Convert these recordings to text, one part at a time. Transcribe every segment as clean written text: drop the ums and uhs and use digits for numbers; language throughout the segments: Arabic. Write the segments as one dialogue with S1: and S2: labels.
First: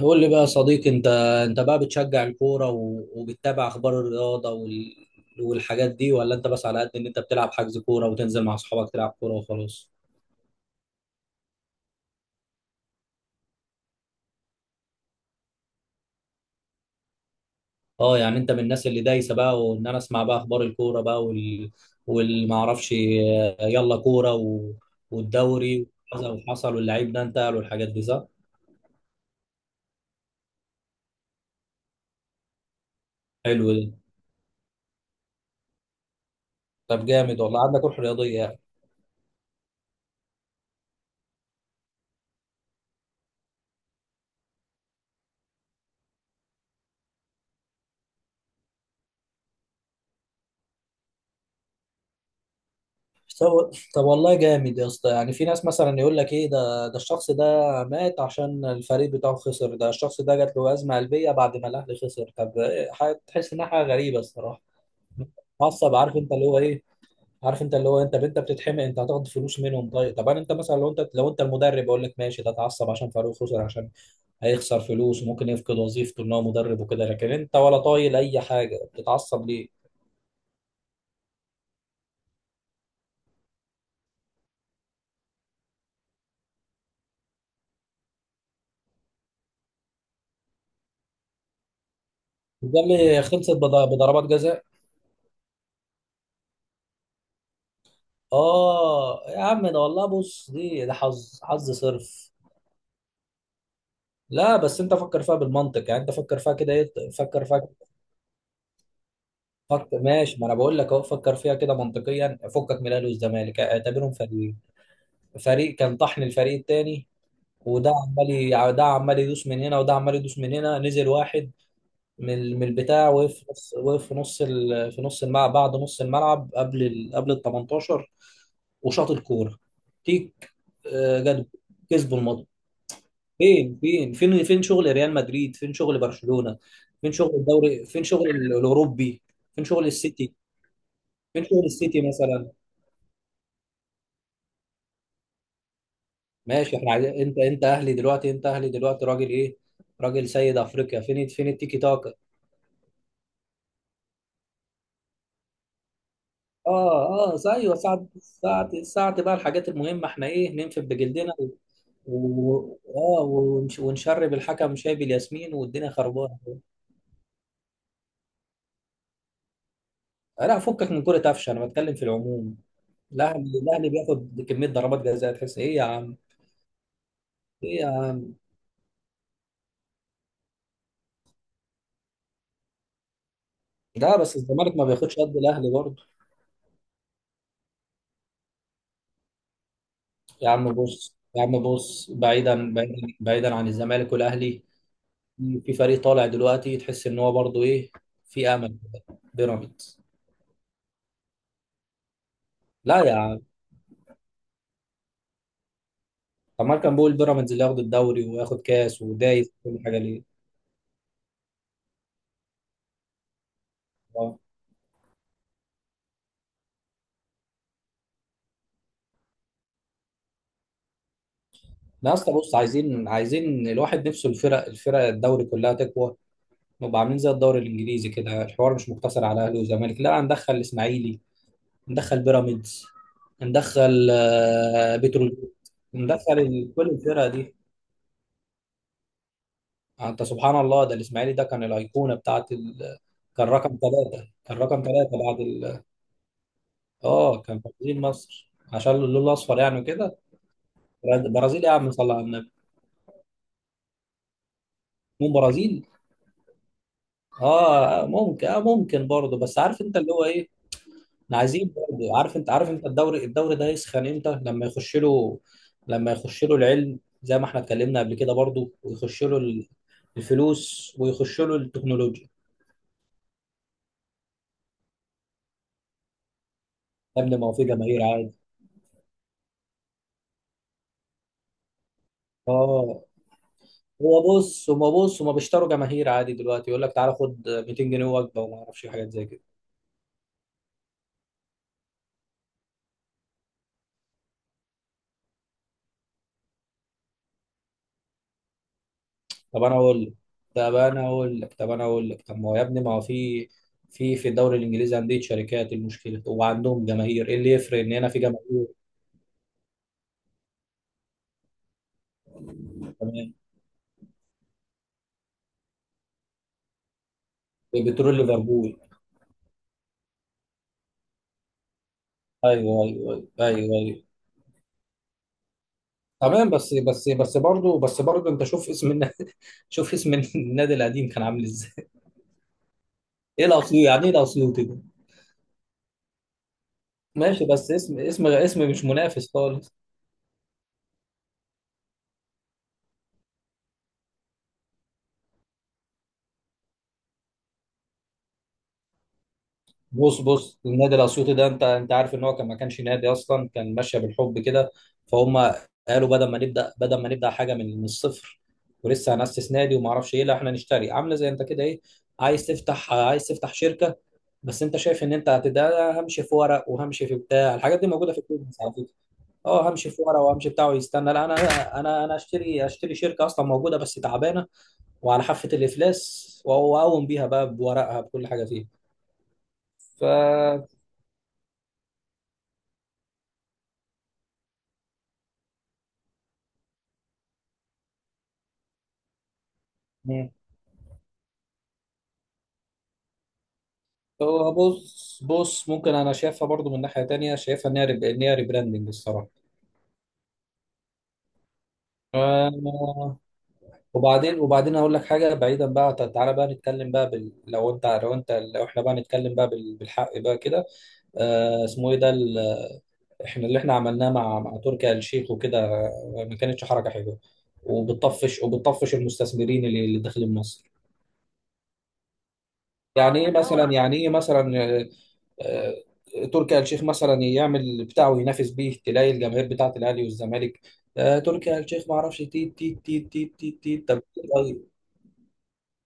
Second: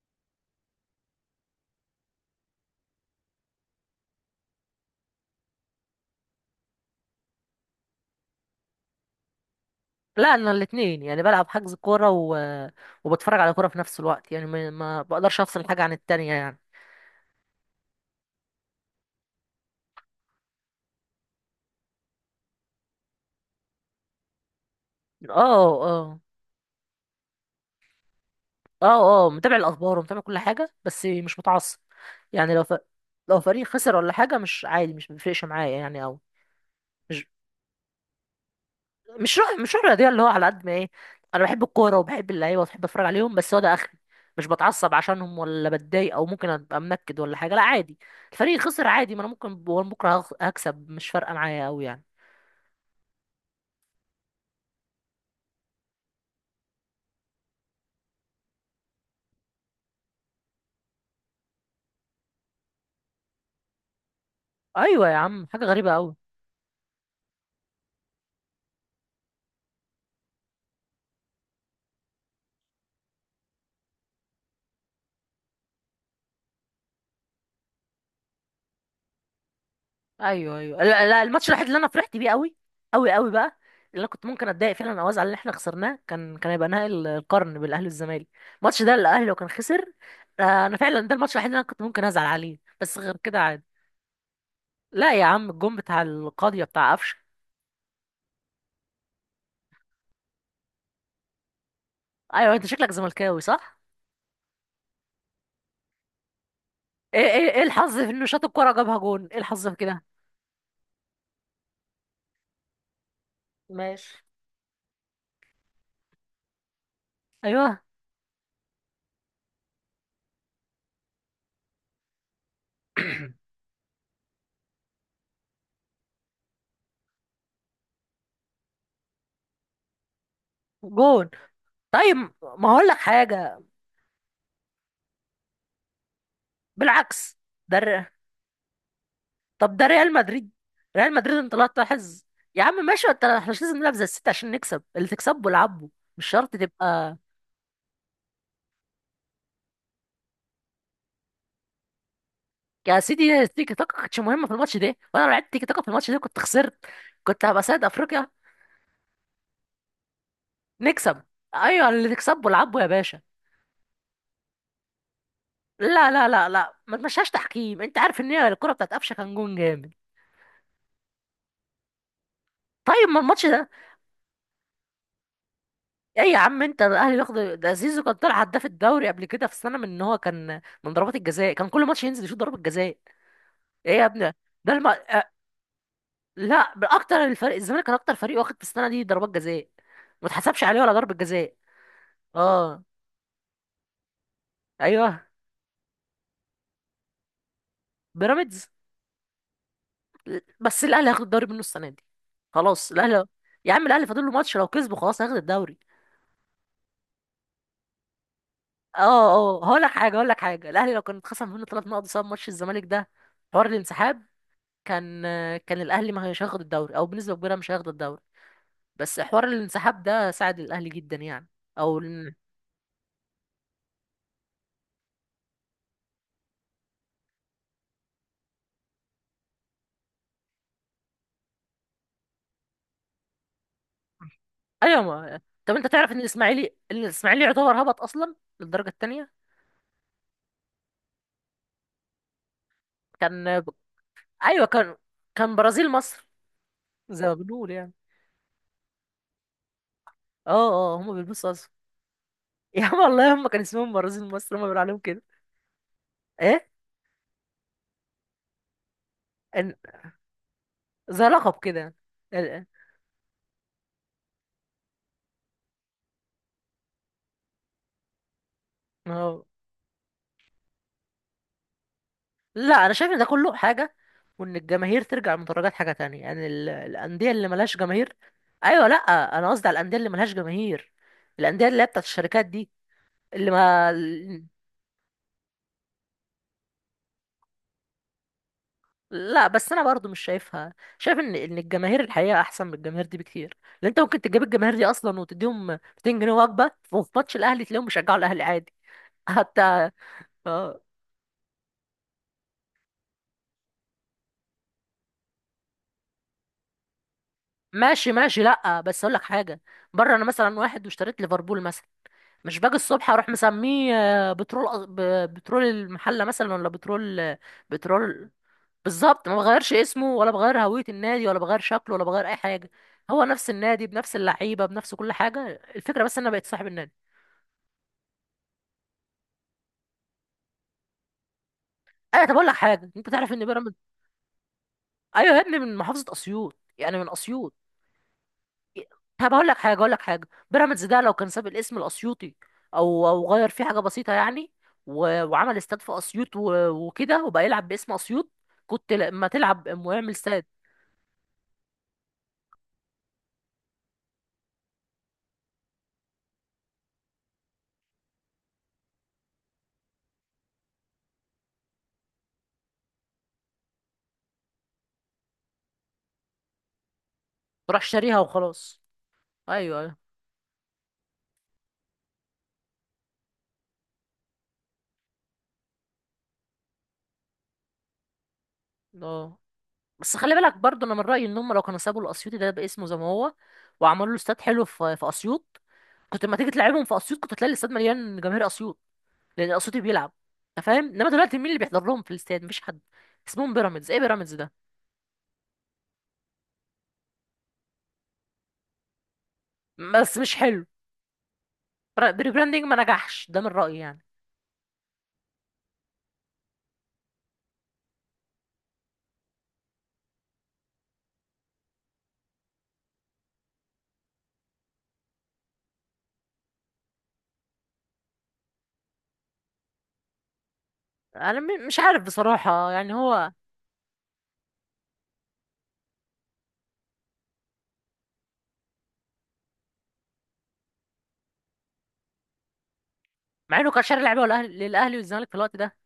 S1: قول لي بقى يا صديقي انت. انت بقى بتشجع الكوره وبتتابع اخبار الرياضه والحاجات دي، ولا انت بس على قد ان انت بتلعب حجز كوره وتنزل مع اصحابك تلعب كوره وخلاص؟
S2: لا، انا الاثنين يعني بلعب حجز كوره و... وبتفرج على كوره في نفس الوقت، يعني ما بقدرش افصل حاجه عن التانية يعني.
S1: اه، يعني انت من الناس اللي دايسه بقى، وان انا اسمع بقى اخبار الكوره بقى والمعرفش، يلا كوره
S2: اه،
S1: والدوري
S2: اه،
S1: وكذا، وحصل واللعيب ده انتقل والحاجات دي، صح؟
S2: اه، اه، متابع الاخبار ومتابع كل حاجه، بس مش متعصب. يعني لو فريق
S1: حلو
S2: خسر
S1: ده.
S2: ولا حاجه مش عادي، مش بيفرقش معايا يعني، او
S1: طب
S2: مش
S1: جامد والله، عندك روح رياضيه يعني.
S2: مش روح رياضيه اللي هو على قد ما ايه. انا بحب الكوره وبحب اللعيبه وبحب اتفرج عليهم، بس هو ده اخري. مش بتعصب عشانهم ولا بتضايق، او ممكن ابقى منكد ولا حاجه، لا عادي. الفريق خسر عادي، ما انا ممكن بكره هكسب، مش فارقه معايا قوي يعني.
S1: طب والله جامد يا اسطى، يعني في ناس مثلا يقول لك ايه، ده الشخص ده مات عشان الفريق بتاعه خسر، ده الشخص ده جات له ازمه قلبيه بعد ما الاهلي خسر. طب إيه، تحس انها حاجه غريبه الصراحه.
S2: ايوه يا عم، حاجه غريبه
S1: معصب،
S2: قوي.
S1: عارف انت اللي هو ايه عارف انت اللي هو انت بتتحمق، انت هتاخد فلوس منهم؟ طيب، طب انا انت مثلا، لو انت المدرب، اقول لك ماشي، ده اتعصب عشان فريقه خسر عشان هيخسر فلوس وممكن يفقد وظيفته ان هو مدرب وكده، لكن انت ولا طايل اي حاجه، بتتعصب ليه؟
S2: ايوه، ايوه، لا، لا، الماتش الوحيد اللي انا فرحت بيه قوي قوي قوي بقى، اللي انا كنت ممكن اتضايق فعلا او ازعل ان احنا خسرناه، كان هيبقى نهائي القرن بالاهلي والزمالك. الماتش ده الاهلي لو كان خسر، انا فعلا ده الماتش الوحيد اللي انا كنت ممكن ازعل عليه،
S1: ده
S2: بس غير
S1: اللي
S2: كده
S1: خلصت
S2: عادي.
S1: بضربات جزاء.
S2: لا يا عم، الجون بتاع القاضيه بتاع قفشه.
S1: اه يا عم، ده والله، بص، ده حظ صرف.
S2: ايوه، انت شكلك زملكاوي صح؟
S1: لا بس انت فكر فيها بالمنطق، يعني انت فكر فيها كده، ايه،
S2: ايه
S1: فكر
S2: ايه
S1: فيها،
S2: ايه، الحظ في انه شاط الكوره جابها جون، ايه الحظ في
S1: فكر،
S2: كده؟
S1: ماشي؟ ما انا بقول لك اهو، فكر فيها كده منطقيا، فكك من الاهلي والزمالك، اعتبرهم
S2: ماشي.
S1: فريقين. فريق كان طحن الفريق التاني،
S2: ايوه.
S1: ده عمال يدوس من هنا وده عمال يدوس من هنا. نزل واحد من البتاع، وقف في نص وقف في نص ال- في نص الملعب، بعد نص الملعب، قبل ال 18 وشاط الكوره. تيك.
S2: جون.
S1: جت،
S2: طيب،
S1: كسبوا الماتش.
S2: ما هقول لك حاجه.
S1: فين شغل ريال مدريد؟ فين شغل برشلونة؟ فين شغل
S2: بالعكس.
S1: الدوري؟ فين
S2: ده
S1: شغل الأوروبي؟ فين
S2: طب ده
S1: شغل
S2: ريال
S1: السيتي؟
S2: مدريد، ريال مدريد
S1: فين
S2: انت
S1: شغل
S2: لا
S1: السيتي
S2: تلاحظ.
S1: مثلا؟
S2: يا عم ماشي، انت احنا مش لازم نلعب زي الست عشان نكسب، اللي تكسبه العبه. مش شرط
S1: ماشي، احنا عايزين
S2: تبقى.
S1: انت اهلي دلوقتي، انت اهلي دلوقتي، راجل سيد افريقيا. فين التيكي تاكا؟
S2: يا سيدي، التيكي تاكا كانتش مهمه في الماتش ده، وانا لو لعبت تيكي تاكا في الماتش ده كنت خسرت.
S1: اه
S2: كنت
S1: اه،
S2: هبقى
S1: ايوه،
S2: سيد
S1: ساعة
S2: افريقيا.
S1: ساعة ساعة بقى، الحاجات المهمة احنا ايه، ننفذ
S2: نكسب.
S1: بجلدنا
S2: ايوه اللي تكسبه
S1: و...
S2: العبه يا باشا.
S1: ونشرب الحكم شاي بالياسمين، والدنيا
S2: لا لا
S1: خربانة.
S2: لا لا، ما تمشيهاش تحكيم، انت عارف ان هي الكره بتاعت قفشه كان جون جامد.
S1: لا، فكك من كرة قفشة، انا بتكلم في العموم.
S2: طيب، ما الماتش
S1: الاهلي
S2: ده.
S1: الاهلي بياخد كمية ضربات جزاء، تحس ايه يا عم؟
S2: ايه يا عم، انت الاهلي بياخد ده؟
S1: إيه
S2: زيزو كان
S1: يا-
S2: طلع هداف الدوري قبل كده في السنه من ان هو كان من ضربات الجزاء، كان كل ماتش ينزل يشوط ضربه جزاء. ايه يا
S1: لا
S2: ابني؟
S1: بس
S2: ده
S1: الزمالك ما
S2: الم...
S1: بياخدش
S2: آه،
S1: قد الاهلي برضه.
S2: لا، اكتر الفريق الزمالك كان اكتر فريق واخد في السنه دي ضربات جزاء، ما
S1: يا
S2: اتحسبش
S1: عم
S2: عليه ولا ضربه
S1: بص يا
S2: جزاء.
S1: عم بص بعيدا،
S2: اه،
S1: بعيدا، بعيدا عن الزمالك والاهلي.
S2: ايوه،
S1: في فريق طالع دلوقتي، تحس ان هو برضه ايه؟ في
S2: بيراميدز.
S1: امل. بيراميدز.
S2: بس الاهلي هياخد الدوري منه السنه دي. خلاص
S1: لا يا
S2: الاهلي.
S1: عم.
S2: يا عم الاهلي فاضل له ماتش، لو كسبه خلاص هياخد الدوري.
S1: طب ما كان بيقول بيراميدز اللي ياخد الدوري وياخد
S2: اه،
S1: كاس ودايس
S2: اه،
S1: كل
S2: هقول لك
S1: حاجه،
S2: حاجه،
S1: ليه؟
S2: هقول لك حاجه، الاهلي لو كان اتخصم منه 3 نقط بسبب ماتش الزمالك ده، حوار الانسحاب،
S1: آه.
S2: كان كان الاهلي ما هيش هياخد الدوري، او بنسبه كبيره مش هياخد الدوري. بس حوار الانسحاب ده ساعد الاهلي جدا يعني، او
S1: لا، اصل
S2: إن.
S1: بص، عايزين الواحد نفسه، الفرق الدوري كلها تقوى. نبقى عاملين زي الدوري الانجليزي كده، الحوار مش مقتصر على اهلي وزمالك، لا، ندخل الاسماعيلي، ندخل بيراميدز، ندخل
S2: ايوه،
S1: بترول،
S2: ما طب انت تعرف ان الاسماعيلي
S1: كل الفرقه
S2: الاسماعيلي
S1: دي.
S2: يعتبر هبط اصلا للدرجه الثانيه.
S1: انت سبحان الله، ده الاسماعيلي ده كان الايقونه بتاعت،
S2: كان.
S1: كان رقم ثلاثه كان
S2: ايوه
S1: رقم
S2: كان
S1: ثلاثه
S2: كان برازيل مصر. زي ما
S1: اه كان في
S2: بنقول يعني.
S1: برازيل مصر عشان اللون الاصفر يعني وكده.
S2: اه، اه، هم بيلبسوا
S1: برازيل يا
S2: اصفر.
S1: عم، صلى على النبي.
S2: يا عم والله هم كان اسمهم برازيل مصر، هم بيقولوا عليهم كده.
S1: مو برازيل.
S2: ايه.
S1: اه ممكن برضه، بس
S2: إن-
S1: عارف انت اللي هو ايه.
S2: زي
S1: احنا
S2: لقب
S1: عايزين
S2: كده.
S1: برضه، عارف انت
S2: ال-
S1: عارف انت الدوري ده يسخن امتى؟ لما يخش له، لما يخش له العلم، زي ما احنا اتكلمنا قبل كده برضه، ويخش له
S2: اه
S1: الفلوس، ويخش له التكنولوجيا.
S2: لا انا شايف ان ده كله حاجه، وان الجماهير ترجع المدرجات حاجه تانية يعني،
S1: يا
S2: الانديه
S1: ابني، ما
S2: اللي
S1: هو في
S2: ملهاش جماهير.
S1: جماهير.
S2: ايوه، لا انا قصدي على الانديه اللي ملهاش جماهير، الانديه اللي هي بتاعت الشركات دي،
S1: اه،
S2: اللي ما...
S1: بص هما بيشتروا جماهير عادي. دلوقتي يقول لك تعالى خد 200 جنيه وجبه، وما اعرفش إيه، حاجات زي كده.
S2: لا بس انا برضو مش شايفها، شايف ان الجماهير الحقيقه احسن من الجماهير دي بكتير. لان انت ممكن تجيب الجماهير دي اصلا وتديهم 200 جنيه وجبه، وفي ماتش الاهلي تلاقيهم بيشجعوا الاهلي عادي.
S1: طب انا
S2: حتى.
S1: اقول لك طب
S2: اه،
S1: انا اقول لك طب انا اقول لك، طب ما هو يا ابني، ما هو في في في الدوري الانجليزي عندي شركات المشكله وعندهم جماهير، ايه اللي يفرق ان هنا
S2: ماشي
S1: في
S2: ماشي،
S1: جماهير؟
S2: لا بس اقول لك حاجه. بره انا مثلا واحد واشتريت ليفربول مثلا، مش باجي الصبح اروح
S1: كمان،
S2: مسميه بترول بترول المحله مثلا، ولا بترول
S1: بترول
S2: بترول.
S1: ليفربول.
S2: بالظبط، ما بغيرش اسمه ولا بغير هويه النادي ولا بغير شكله ولا بغير اي حاجه.
S1: ايوه، ايوه،
S2: هو نفس
S1: ايوه،
S2: النادي
S1: ايوه،
S2: بنفس اللعيبه بنفس كل حاجه. الفكره بس ان انا بقيت
S1: تمام،
S2: صاحب
S1: بس
S2: النادي.
S1: بس بس برضه بس برضه انت شوف اسم النادي شوف اسم النادي القديم كان عامل ازاي.
S2: ايوه، طب اقول لك حاجه، انت تعرف ان
S1: ايه الاسيوط
S2: بيراميدز...
S1: يعني ايه الاسيوط ده؟
S2: ايوه يا ابني، من محافظه اسيوط يعني، من
S1: ماشي،
S2: اسيوط.
S1: بس اسم مش منافس
S2: طب اقول لك حاجه،
S1: خالص.
S2: اقول لك حاجه، بيراميدز ده لو كان ساب الاسم الاسيوطي، او غير فيه حاجه بسيطه يعني، و... وعمل استاد في اسيوط، و... وكده وبقى يلعب باسم اسيوط، كنت لما تلعب ويعمل
S1: بص
S2: استاد
S1: بص، النادي الاسيوطي ده، انت عارف ان هو ما كانش نادي اصلا، كان ماشيه بالحب كده فهم. قالوا بدل ما نبدا، حاجه من الصفر، ولسه هنأسس نادي وما اعرفش ايه، لا احنا نشتري، عامله زي انت كده، ايه، عايز تفتح شركه. بس انت شايف ان انت هتبدا همشي في ورق، وهمشي في بتاع، الحاجات
S2: تروح
S1: دي موجوده في
S2: شاريها
S1: البيزنس على
S2: وخلاص.
S1: فكره. اه،
S2: ايوه،
S1: همشي
S2: ايوه.
S1: في ورق، وهمشي بتاع، ويستنى، لا، انا اشتري شركه اصلا موجوده بس تعبانه، وعلى حافه الافلاس، واقوم بيها بقى بورقها بكل حاجه فيها.
S2: اه،
S1: ف
S2: بس خلي بالك برضه، انا من رايي ان هم لو كانوا سابوا الاسيوطي ده باسمه زي ما هو، وعملوا له استاد حلو في اسيوط، كنت لما تيجي تلعبهم في اسيوط كنت تلاقي الاستاد مليان جماهير اسيوط، لان صوتي بيلعب. انت فاهم، انما دلوقتي مين اللي بيحضر لهم في الاستاد؟ مفيش حد. اسمهم بيراميدز، ايه بيراميدز ده؟
S1: هو بص بص، ممكن انا شايفها برضو من ناحيه تانية، شايفها ان هي ريبراندنج الصراحه.
S2: بس مش حلو، بريبراندينج ما
S1: آه،
S2: نجحش، ده من رايي يعني.
S1: وبعدين اقول لك حاجه، بعيدا بقى، تعالى بقى نتكلم بقى بال... لو انت لو انت لو احنا بقى نتكلم بقى بالحق بقى كده. اسمه ايه ده، احنا اللي عملناه مع تركي آل الشيخ وكده، ما كانتش حركه حلوه، وبتطفش المستثمرين اللي داخلين مصر.
S2: انا مش عارف بصراحه يعني، هو
S1: يعني ايه مثلا، آه، تركي آل الشيخ مثلا يعمل اللي بتاعه ينافس بيه، تلاقي الجماهير بتاعه الاهلي والزمالك. تركي آل الشيخ ما اعرفش، تيت تيت تيت تيت
S2: مع
S1: تيت
S2: انه كان
S1: تيت.
S2: شاري لعيبه للاهلي والزمالك في الوقت ده.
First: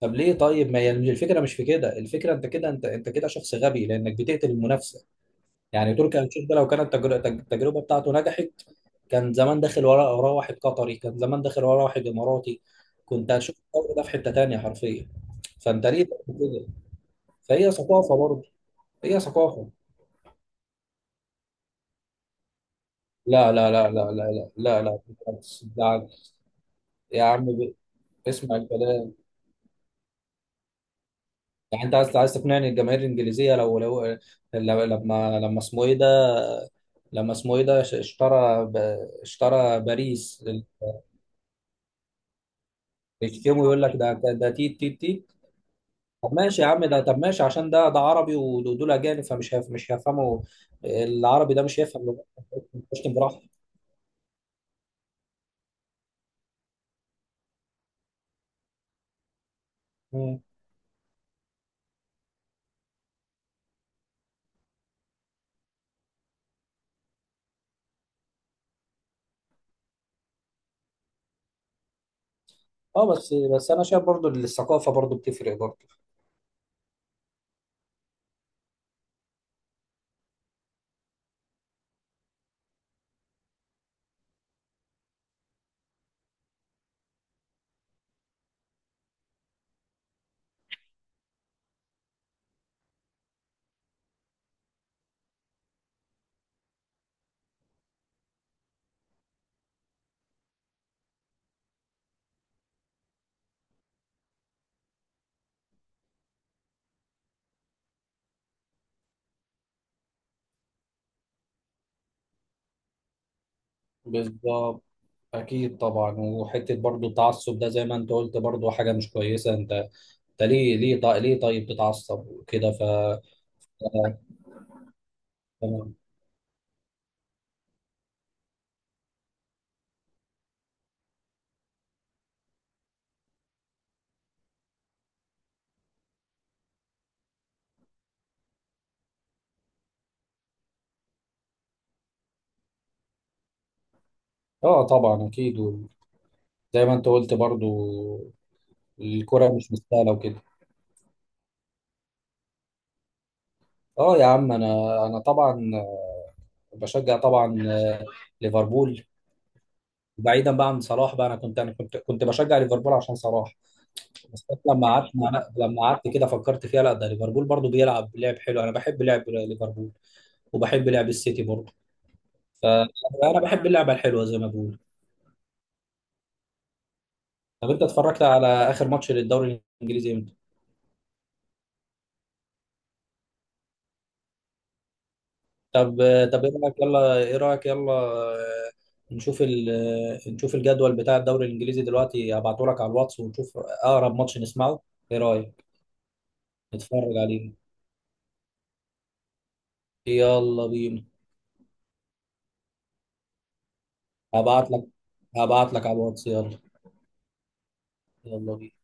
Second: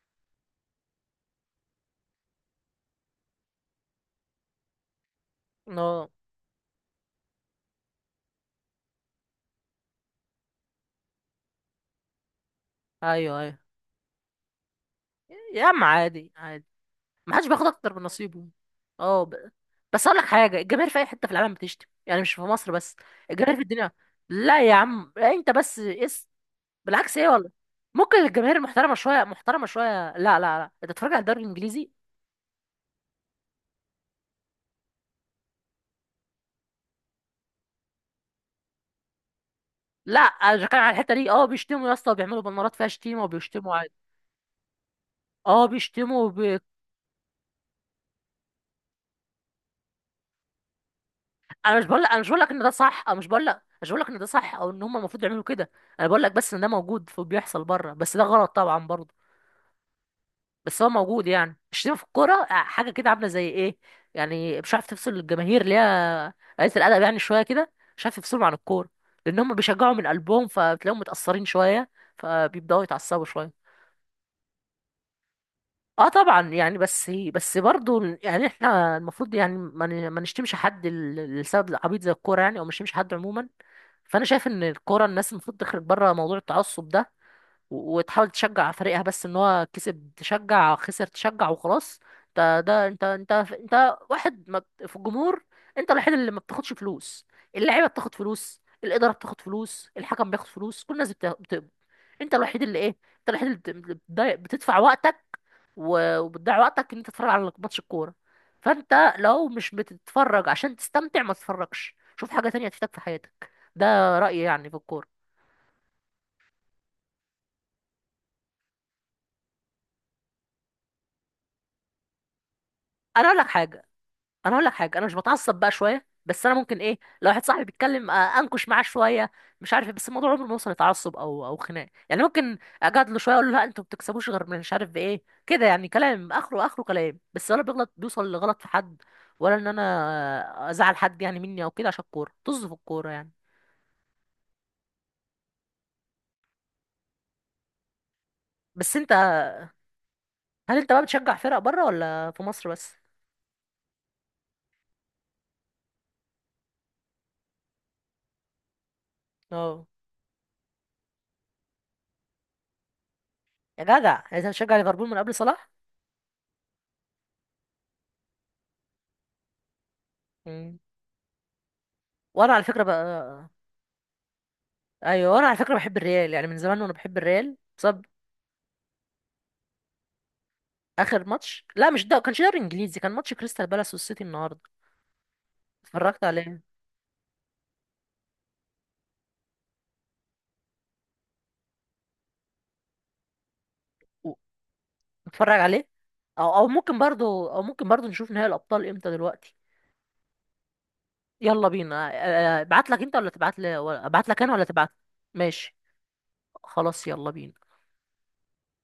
S1: طب ليه طيب، ما هي الفكره مش في كده؟ الفكره انت كده شخص غبي لانك بتقتل المنافسه. يعني
S2: اه.
S1: تركي آل الشيخ ده، لو كانت التجربه بتاعته نجحت، كان زمان داخل وراه واحد قطري، كان زمان داخل وراه واحد اماراتي، كنت
S2: ايوه،
S1: هتشوف
S2: ايوه.
S1: الدوري ده في حته تانيه حرفيا.
S2: يا عم
S1: فانت ليه
S2: عادي
S1: تعمل
S2: عادي،
S1: كده؟
S2: ما حدش بياخد
S1: فهي
S2: اكتر من
S1: ثقافه برضه،
S2: نصيبه.
S1: هي
S2: اه،
S1: ثقافه.
S2: بس اقول لك حاجه، الجماهير في اي حته في العالم بتشتم يعني، مش في مصر بس.
S1: لا،
S2: الجماهير في
S1: لا، لا،
S2: الدنيا.
S1: لا، لا، لا،
S2: لا يا
S1: لا، لا،
S2: عم، انت
S1: بالعكس،
S2: بس.
S1: بالعكس.
S2: بالعكس،
S1: يا
S2: ايه
S1: عم،
S2: والله. ممكن
S1: اسمع
S2: الجماهير محترمه
S1: الكلام.
S2: شويه، محترمه شويه، لا لا لا، انت بتتفرج على الدوري
S1: يعني
S2: الانجليزي.
S1: انت عايز تقنعني الجماهير الانجليزيه، لو لو- لما لما اسمه ايه ده، لما اسمه ايه ده، اشترى
S2: لا،
S1: باريس.
S2: انا مش بتكلم على الحته دي، اه بيشتموا يا اسطى وبيعملوا بنارات فيها شتيمه
S1: يشتموا،
S2: وبيشتموا
S1: يقول
S2: عادي.
S1: لك ده تيت تيت تيت.
S2: اه بيشتموا
S1: طب ماشي، عشان ده عربي ودول اجانب، مش هيفهموا، العربي ده
S2: انا
S1: مش
S2: مش بقول لك،
S1: هيفهم،
S2: انا مش بقول لك ان ده صح،
S1: بيشتم
S2: انا مش
S1: براحته.
S2: بقول لك، مش بقول لك ان ده صح او ان هم المفروض يعملوا كده. انا بقول لك بس ان ده موجود وبيحصل بره، بس ده غلط طبعا برضه.
S1: مم.
S2: بس هو موجود، يعني الشتيمة في الكورة حاجة كده عاملة زي ايه، يعني مش عارف تفصل الجماهير اللي هي قلة الأدب يعني شوية كده، مش عارف تفصلهم عن الكورة، لأن هم بيشجعوا من قلبهم، فبتلاقيهم متأثرين شوية، فبيبدأوا
S1: اه
S2: يتعصبوا شوية.
S1: بس انا شايف برضو، الثقافه برضو بتفرق برضو.
S2: اه طبعا يعني، بس بس برضو يعني، احنا المفروض يعني ما نشتمش حد لسبب عبيط زي الكورة يعني، او مش نشتمش حد عموما. فانا شايف ان الكورة الناس المفروض تخرج بره موضوع التعصب ده، و- وتحاول تشجع فريقها بس، ان هو كسب تشجع خسر تشجع وخلاص. ده انت واحد ما بت- في الجمهور، انت الوحيد اللي ما بتاخدش فلوس، اللعيبه بتاخد فلوس، الاداره بتاخد فلوس، الحكم بياخد فلوس، كل الناس بتقبض، انت الوحيد اللي ايه، انت الوحيد اللي اللي بتدفع وقتك، و- وبتضيع وقتك ان انت تتفرج على ماتش الكوره. فانت لو مش بتتفرج عشان تستمتع، ما تتفرجش، شوف حاجه تانية تفيدك في حياتك. ده رايي يعني في
S1: بالظبط.
S2: الكوره.
S1: اكيد طبعا، وحته برضو، التعصب ده زي ما انت قلت برضو حاجه مش كويسه. انت، ليه ليه طيب ليه طيب تتعصب وكده.
S2: انا اقول لك حاجه. انا اقول لك حاجه، انا مش بتعصب بقى
S1: تمام.
S2: شويه، بس انا ممكن ايه لو واحد صاحبي بيتكلم انكش معاه شويه، مش عارف إيه، بس الموضوع عمره ما يوصل لتعصب او خناق يعني، ممكن اجادله شويه، اقول له لا انتوا ما بتكسبوش غير من مش عارف بايه كده يعني، كلام اخره اخره كلام بس، ولا بيغلط بيوصل لغلط في حد، ولا ان انا ازعل حد يعني مني او كده عشان الكوره، طز في الكوره يعني.
S1: اه طبعا اكيد، وزي ما انت قلت برضو
S2: بس انت،
S1: الكرة مش مستاهله وكده.
S2: هل انت بقى بتشجع فرق بره ولا في مصر بس؟
S1: اه يا عم، انا طبعا بشجع طبعا، ليفربول.
S2: اه.
S1: بعيدا بقى عن صلاح بقى، انا كنت بشجع ليفربول عشان صلاح.
S2: يا جدع يعني انت
S1: بس
S2: بتشجع ليفربول من قبل صلاح.
S1: لما قعدت كده، فكرت فيها، لا، ده ليفربول برضو بيلعب لعب حلو، انا بحب لعب ليفربول،
S2: مم.
S1: وبحب لعب السيتي برضو،
S2: وانا على فكره
S1: فانا
S2: بقى.
S1: بحب اللعبه الحلوه زي ما بقول.
S2: ايوه انا على فكره بحب الريال يعني من زمان، وانا بحب الريال
S1: طب انت
S2: بسبب...
S1: اتفرجت على اخر ماتش للدوري الانجليزي امتى؟
S2: اخر ماتش لا، مش ده كانش دوري انجليزي، كان ماتش كريستال بالاس والسيتي النهارده.
S1: طب
S2: اتفرجت
S1: طب ايه
S2: عليه.
S1: رايك يلا، آه، نشوف ال... نشوف الجدول بتاع الدوري الانجليزي دلوقتي، ابعته لك على الواتس ونشوف اقرب
S2: و-
S1: ماتش نسمعه، ايه
S2: اتفرج
S1: رايك،
S2: عليه، او او ممكن
S1: نتفرج
S2: برضو
S1: عليه.
S2: او ممكن برضو نشوف نهائي الابطال امتى دلوقتي.
S1: يلا بينا.
S2: يلا بينا. ابعت لك انت ولا تبعت لي، ابعت لك انا ولا
S1: هبعت لك
S2: تبعت.
S1: هبعت
S2: ماشي.
S1: لك على الواتس. يلا،
S2: خلاص يلا بينا.
S1: يلا بينا.